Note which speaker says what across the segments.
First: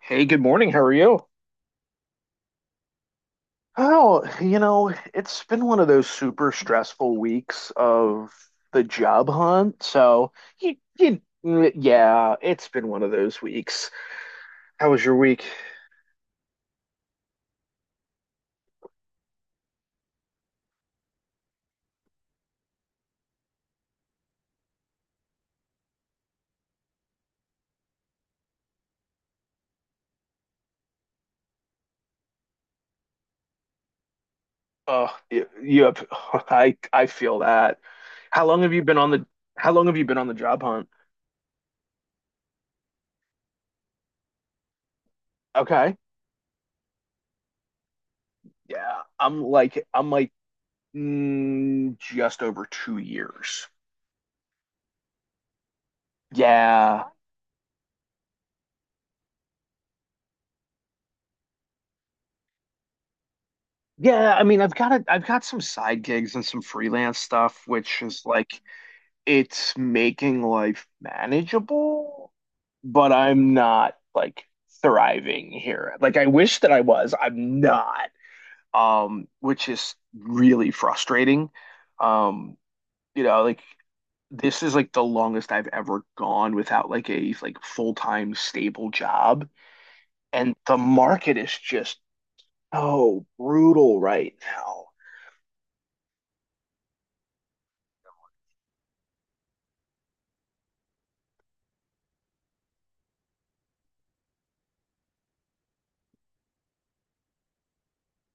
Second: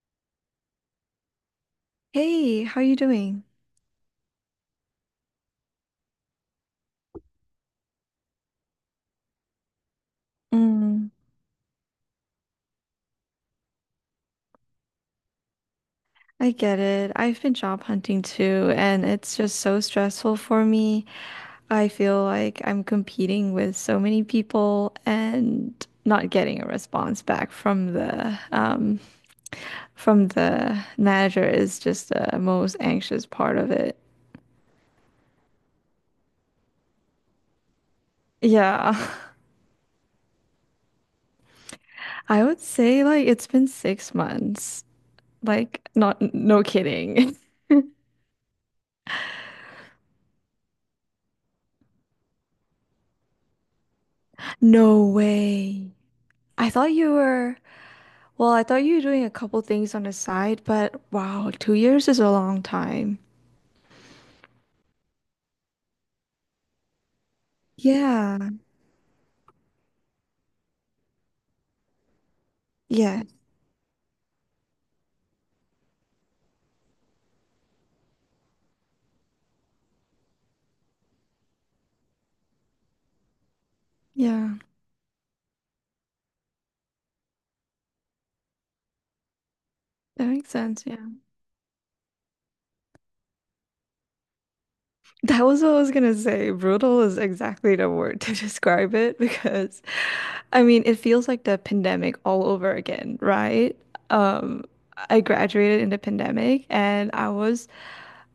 Speaker 1: Hey, good morning. How are you?
Speaker 2: Hey, how you doing?
Speaker 1: Oh, you know, it's been one of those super stressful weeks of the job hunt. So,
Speaker 2: Mm,
Speaker 1: yeah, it's been one of those weeks. How was your week?
Speaker 2: I get it. I've been job hunting too, and it's just so stressful for me. I feel like I'm competing with so many people and not getting a response back from the manager is just the most anxious part of it.
Speaker 1: Oh, yep. I feel that. How long have you
Speaker 2: Yeah.
Speaker 1: been on the how long have you been on the job hunt?
Speaker 2: I would say, like, it's been 6 months. Like,
Speaker 1: Okay.
Speaker 2: not no kidding.
Speaker 1: Yeah, I'm like I'm like just over 2 years.
Speaker 2: No way. I thought
Speaker 1: Yeah.
Speaker 2: you were Well, I thought you were doing a couple things on the side, but wow, 2 years is a long time.
Speaker 1: Yeah, I mean, I've got some side gigs and some freelance stuff, which is
Speaker 2: Yeah,
Speaker 1: like it's making life manageable, but
Speaker 2: yeah,
Speaker 1: I'm not like thriving here. Like I wish that I was. I'm not. Which is really frustrating. Um, you know, like
Speaker 2: yeah.
Speaker 1: this is like the longest I've ever gone without like a like full-time stable job,
Speaker 2: That makes
Speaker 1: and the
Speaker 2: sense. Yeah.
Speaker 1: market is just so brutal right now.
Speaker 2: That was what I was gonna say. Brutal is exactly the word to describe it because, I mean, it feels like the pandemic all over again, right? Um, I graduated in the pandemic, and I was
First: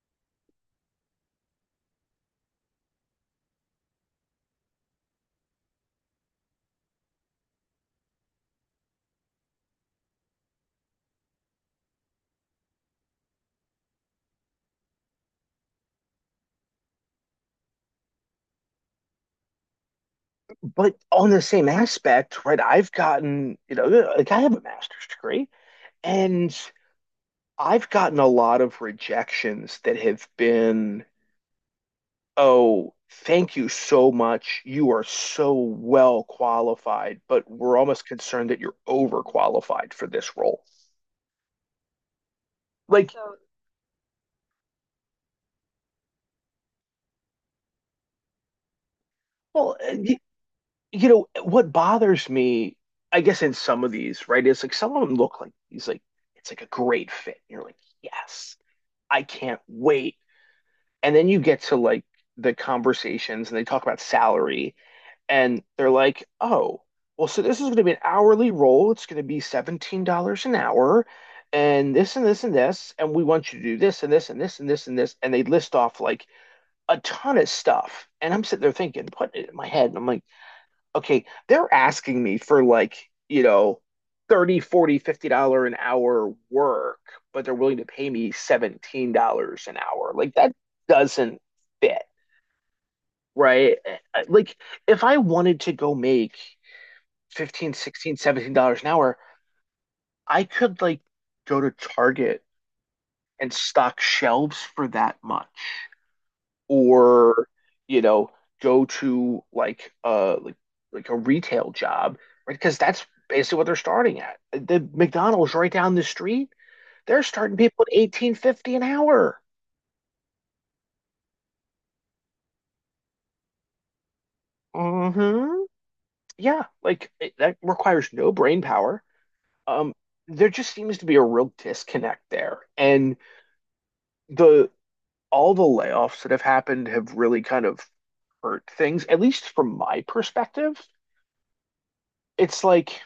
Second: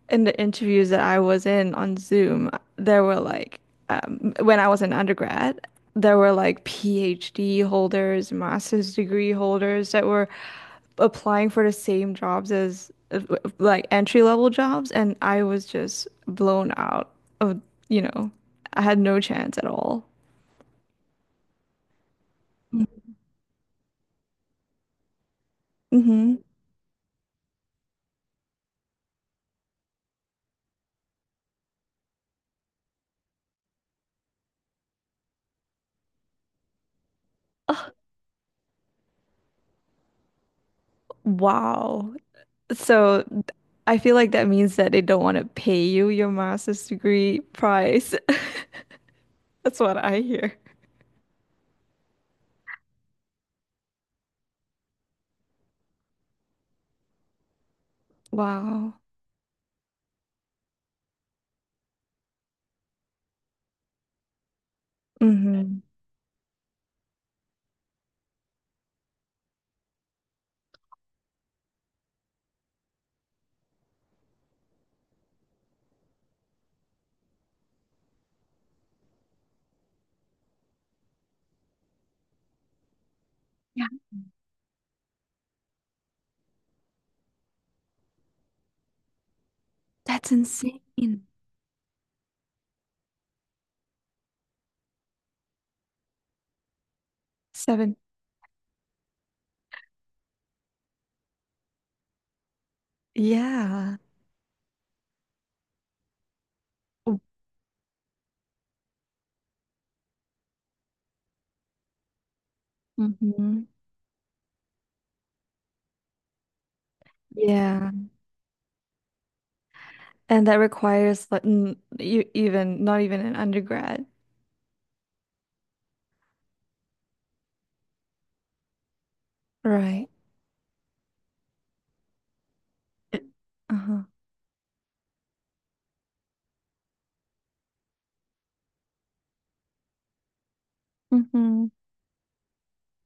Speaker 2: in the interviews that I was in on Zoom. There were like when I was an undergrad, there were like PhD holders, master's degree holders that were applying for the same jobs as like entry level jobs, and I was just blown out of, you know, I had no chance at all.
Speaker 1: But on the same aspect, right, I've gotten, you know, like I have a master's degree
Speaker 2: Mm-hmm.
Speaker 1: and I've gotten a lot of rejections that have been, oh, thank you so much. You are so well qualified, but we're almost concerned that you're overqualified for this role.
Speaker 2: Wow.
Speaker 1: Like,
Speaker 2: So
Speaker 1: so,
Speaker 2: I feel like that means that they don't want to pay you your master's degree price.
Speaker 1: well,
Speaker 2: That's what I hear.
Speaker 1: you know, what bothers me, I guess, in some of these, right, is like some of them look like he's like, it's like a great fit. And you're like, yes,
Speaker 2: Wow.
Speaker 1: I can't wait. And then you get to like the conversations and they talk about salary and
Speaker 2: Hmm.
Speaker 1: they're like, oh, well, so this is going to be an hourly role. It's going to be $17 an hour and this and this and this. And we want you to do this and this and this and this and this. And they list off like a ton of stuff. And I'm sitting there thinking, putting it in my head. And I'm like, okay, they're asking me for like, you know,
Speaker 2: Yeah,
Speaker 1: 30, 40, dollar an hour work, but they're willing to pay me $17 an hour.
Speaker 2: that's
Speaker 1: Like that
Speaker 2: insane.
Speaker 1: doesn't fit, right? Like if I wanted to go make 15,
Speaker 2: Seven.
Speaker 1: 16, $17 an hour, I could like go to Target and
Speaker 2: Yeah.
Speaker 1: stock shelves for that much, or you know, go to like a retail job, right? Because that's basically
Speaker 2: Mm-hmm.
Speaker 1: what they're starting at the McDonald's right down the street. They're starting people
Speaker 2: Yeah.
Speaker 1: at 18.50 an hour.
Speaker 2: And that requires, like, n you even not even an undergrad.
Speaker 1: Hmm yeah, that requires no brain power. um
Speaker 2: Right.
Speaker 1: there just seems to be a real disconnect there, and
Speaker 2: It- Uh-huh.
Speaker 1: the all the layoffs that have happened have really kind of hurt things, at least from my perspective.
Speaker 2: Mm-hmm.
Speaker 1: It's like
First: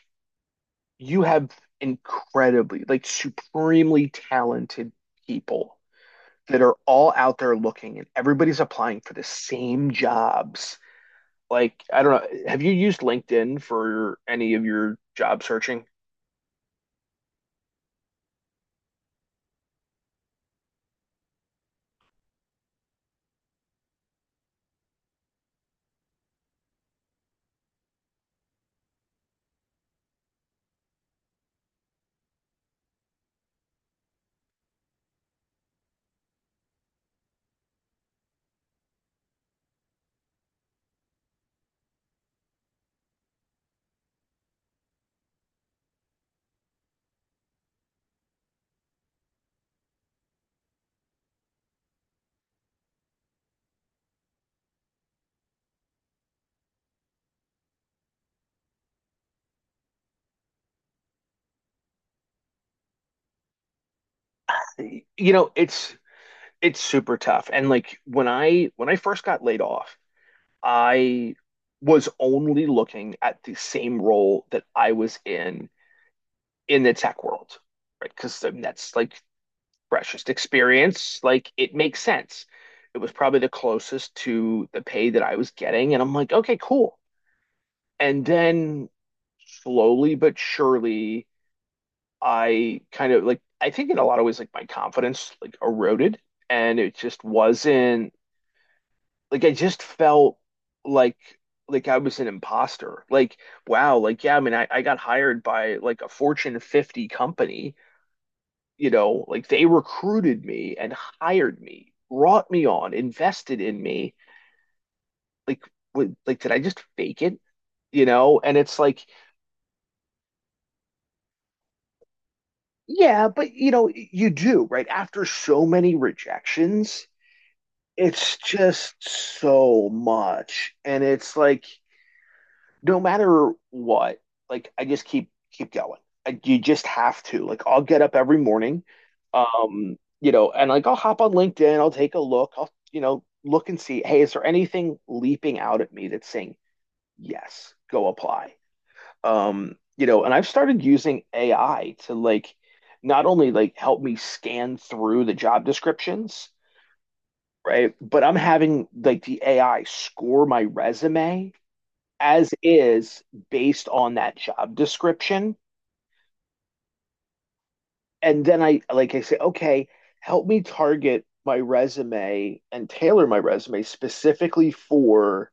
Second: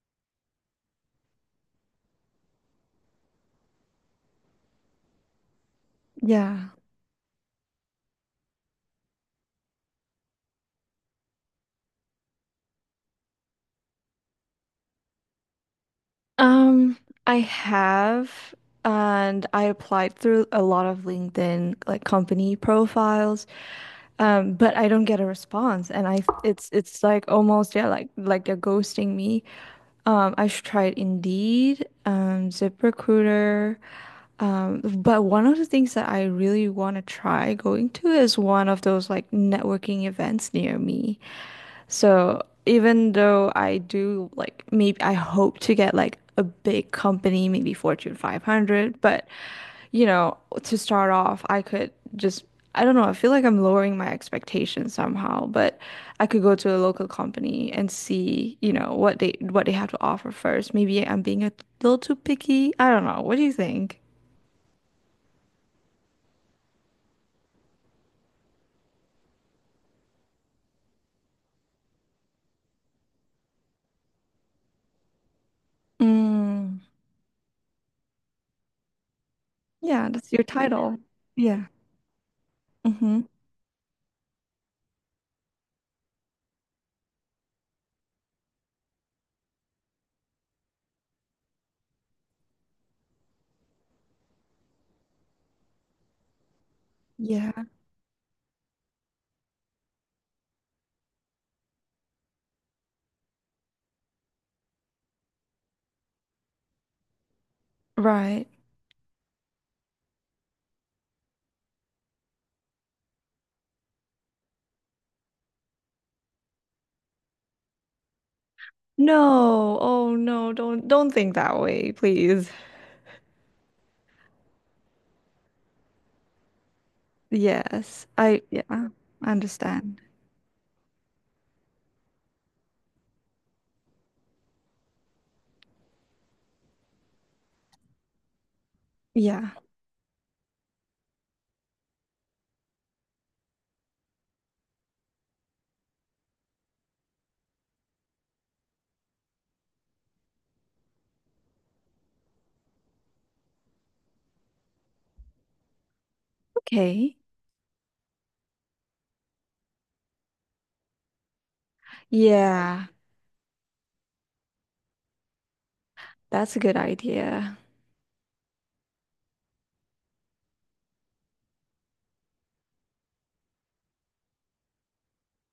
Speaker 1: you have incredibly, like supremely talented people that
Speaker 2: Yeah.
Speaker 1: are all out there looking and everybody's applying for the same jobs. Like, I don't know, have you used LinkedIn for any of your job searching?
Speaker 2: Um, I have, and I applied through a lot of LinkedIn like company profiles, but I don't get a response, and I it's like almost, yeah, like they're ghosting me. I should try Indeed, ZipRecruiter. But one of the things that I really want to try going to is one of those like networking events near me. So even though I do, like, maybe I hope to get like a big company, maybe Fortune 500, but you know, to start off, I could just I don't know, I feel like I'm lowering my expectations somehow, but I could go to a local company and see, what they have to offer first. Maybe I'm being a little too picky. I don't know. What do you think?
Speaker 1: You know, it's super tough. And like when I first got laid off, I was only looking at the same role that I was
Speaker 2: Mm,
Speaker 1: in the tech world, right? Because that's like
Speaker 2: yeah,
Speaker 1: freshest
Speaker 2: that's your title.
Speaker 1: experience. Like
Speaker 2: Yeah.
Speaker 1: it makes sense. It was
Speaker 2: Mm-hmm.
Speaker 1: probably the closest to the pay that I was getting. And I'm like, okay, cool. And then slowly but surely, I think in a lot of ways, like my confidence like eroded and it just
Speaker 2: Yeah.
Speaker 1: wasn't like, I just felt like, like I was an imposter. Like, wow, like, yeah, I mean, I got hired by like a Fortune 50 company.
Speaker 2: Right.
Speaker 1: You know, like they recruited me and hired me, brought me on, invested in me. Like, what, like did I just fake it? You know, and it's like,
Speaker 2: No. Oh, no, don't think that way, please.
Speaker 1: yeah, but you know, you do, right? After so many rejections,
Speaker 2: Yes.
Speaker 1: it's
Speaker 2: I yeah, I
Speaker 1: just so
Speaker 2: understand.
Speaker 1: much. And it's like, no matter what, like I just keep going. Like you just have to. Like I'll get up every morning,
Speaker 2: Yeah.
Speaker 1: you know, and like I'll hop on LinkedIn, I'll take a look, I'll you know look and see, hey, is there anything leaping out at me that's saying yes, go apply? You know, and I've started using AI to like not only like help me scan through the job descriptions,
Speaker 2: Okay.
Speaker 1: right? But I'm having like the AI score my resume as
Speaker 2: Yeah,
Speaker 1: is based on that job description.
Speaker 2: that's a good idea.
Speaker 1: And then I say, okay, help me target my resume and tailor my resume specifically for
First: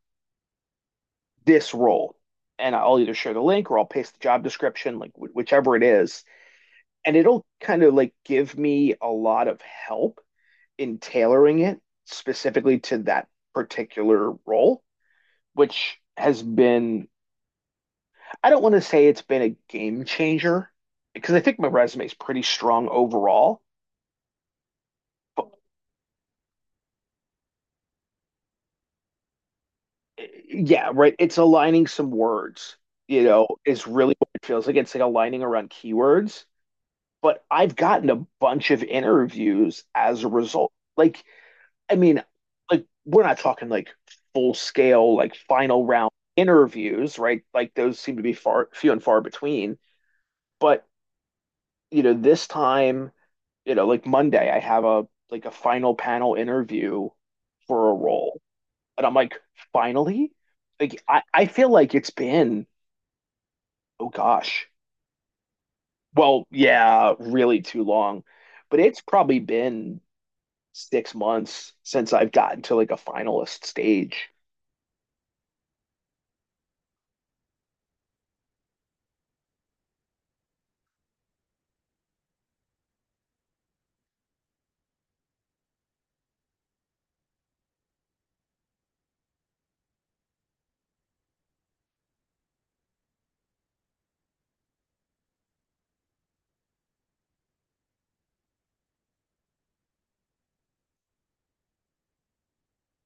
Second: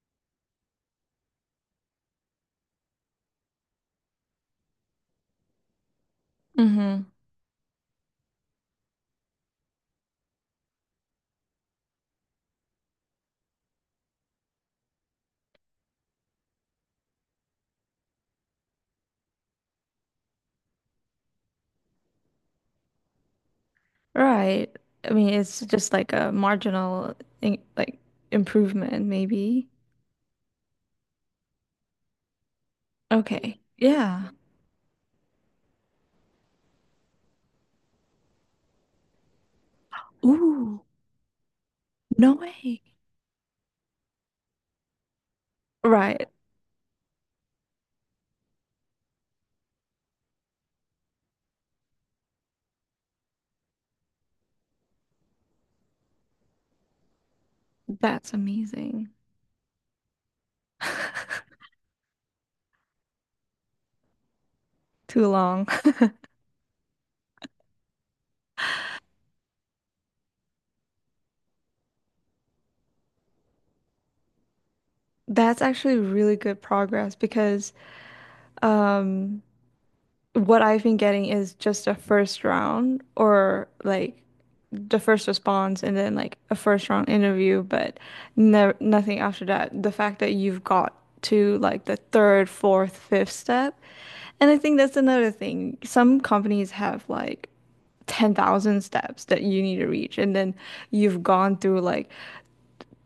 Speaker 1: this role. And I'll either share the link or I'll paste the job description, like whichever it is.
Speaker 2: Mm-hmm.
Speaker 1: And it'll kind of like give me a lot of help in tailoring it specifically to that particular role, which has been, I don't want to say it's been a game changer because I think my resume is pretty strong overall.
Speaker 2: Right. I mean,
Speaker 1: But
Speaker 2: it's just like a marginal — in like improvement, maybe.
Speaker 1: yeah, right. It's aligning some words, you know,
Speaker 2: Okay.
Speaker 1: is really what
Speaker 2: Yeah.
Speaker 1: it feels like. It's like aligning around keywords. But I've gotten a bunch of interviews as a result.
Speaker 2: Ooh,
Speaker 1: Like, I mean,
Speaker 2: no way.
Speaker 1: like we're not talking like full scale, like final round
Speaker 2: Right.
Speaker 1: interviews, right? Like those seem to be far few and far between. But, you know, this time you know, like Monday, I have a like a final panel interview for a
Speaker 2: That's
Speaker 1: role. And
Speaker 2: amazing.
Speaker 1: I'm like, finally? Like I feel like it's been, oh gosh.
Speaker 2: Too long.
Speaker 1: Well, yeah, really too long. But it's probably been 6 months since I've gotten to like a finalist stage.
Speaker 2: That's actually really good progress because, um, what I've been getting is just a first round or like the first response and then like a first round interview, but no, nothing after that. The fact that you've got to like the third, fourth, fifth step. And I think that's another thing. Some companies have like 10,000 steps that you need to reach, and then you've gone through like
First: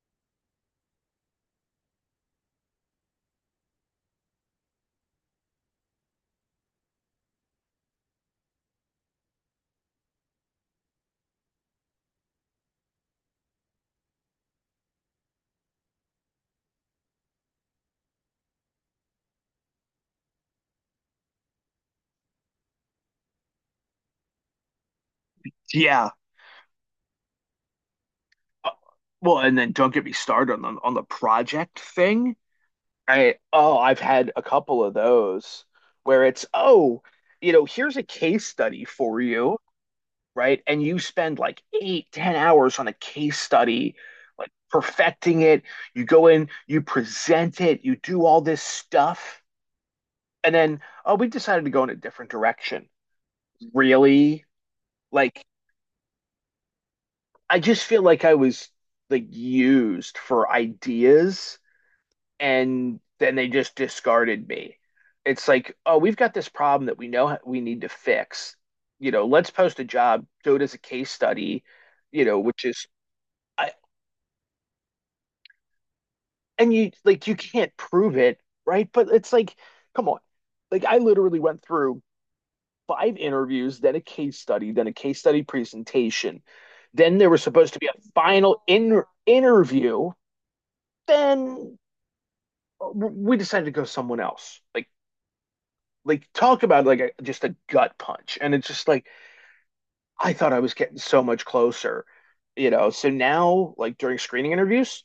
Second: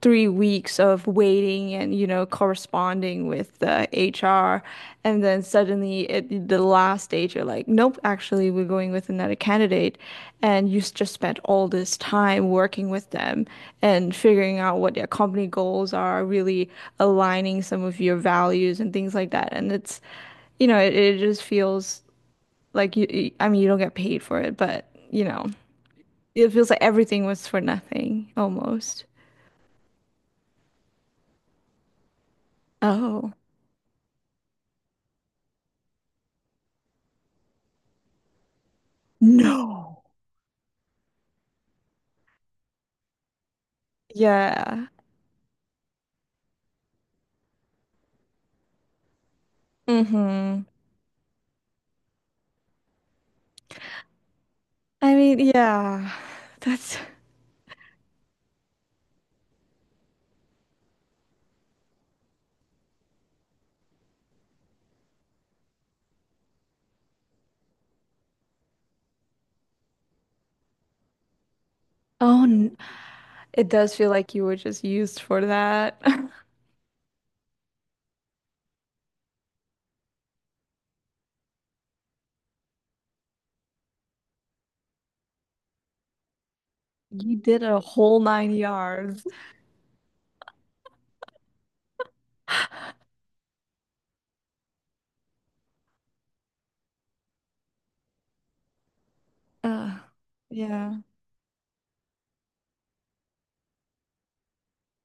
Speaker 2: 3 weeks of waiting and, corresponding with the HR, and then suddenly at the last stage you're like, nope, actually we're going with another candidate, and you just spent all this time working with them and figuring out what their company goals are, really aligning some of your values and things like that, and it's, it just feels like I mean, you don't get paid for it, but
Speaker 1: Yeah.
Speaker 2: it feels like everything was for nothing
Speaker 1: Uh,
Speaker 2: almost.
Speaker 1: Well, and then don't get me started on the project thing.
Speaker 2: Oh,
Speaker 1: I've had a couple of those where it's, oh, you know, here's a case study for you,
Speaker 2: no.
Speaker 1: right? And you spend like eight, 10 hours on a case study, like
Speaker 2: Yeah.
Speaker 1: perfecting it. You go in, you present it, you do all this stuff. And
Speaker 2: Mm-hmm.
Speaker 1: then, oh, we decided to go in a different direction. Really?
Speaker 2: I mean,
Speaker 1: Like,
Speaker 2: yeah. That's
Speaker 1: I just feel like I was like used for ideas and then they just discarded me. It's like, oh, we've got this problem that we know we need to fix. You know, let's post a job, do it as a case study, you know,
Speaker 2: oh,
Speaker 1: which
Speaker 2: n-
Speaker 1: is,
Speaker 2: it does feel like you were just used for that.
Speaker 1: and you like you can't prove it, right? But it's like, come on. Like I literally went through five interviews, then a case study, then a case study presentation. Then there
Speaker 2: You
Speaker 1: was
Speaker 2: did
Speaker 1: supposed to
Speaker 2: a
Speaker 1: be a
Speaker 2: whole nine
Speaker 1: final in
Speaker 2: yards.
Speaker 1: interview. Then we decided to go someone else. Like talk about like a, just a gut punch. And it's just like
Speaker 2: Uh,
Speaker 1: I thought I was
Speaker 2: yeah.
Speaker 1: getting so much closer, you know. So now like during screening interviews,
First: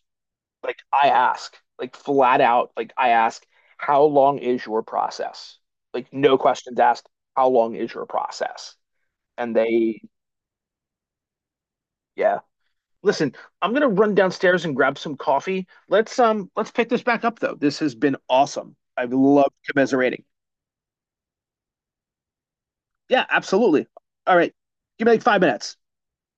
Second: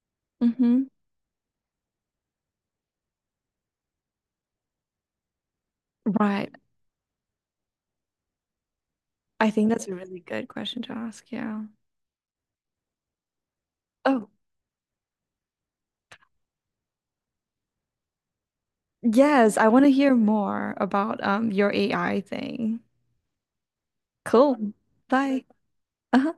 Speaker 2: Mm-hmm.
Speaker 1: Like flat out, like I ask, how long is your process? Like no
Speaker 2: Right.
Speaker 1: questions asked, how long is your process?
Speaker 2: I
Speaker 1: And
Speaker 2: think that's a
Speaker 1: they,
Speaker 2: really good question to ask. Yeah.
Speaker 1: yeah. Listen, I'm gonna run
Speaker 2: Oh,
Speaker 1: downstairs and grab some coffee. Let's pick this back up though. This has been awesome. I've loved
Speaker 2: yes. I want to hear
Speaker 1: commiserating.
Speaker 2: more about your AI thing.
Speaker 1: Yeah, absolutely. All right.
Speaker 2: Cool.
Speaker 1: Give me like five
Speaker 2: Bye.
Speaker 1: minutes.
Speaker 2: Uh-huh.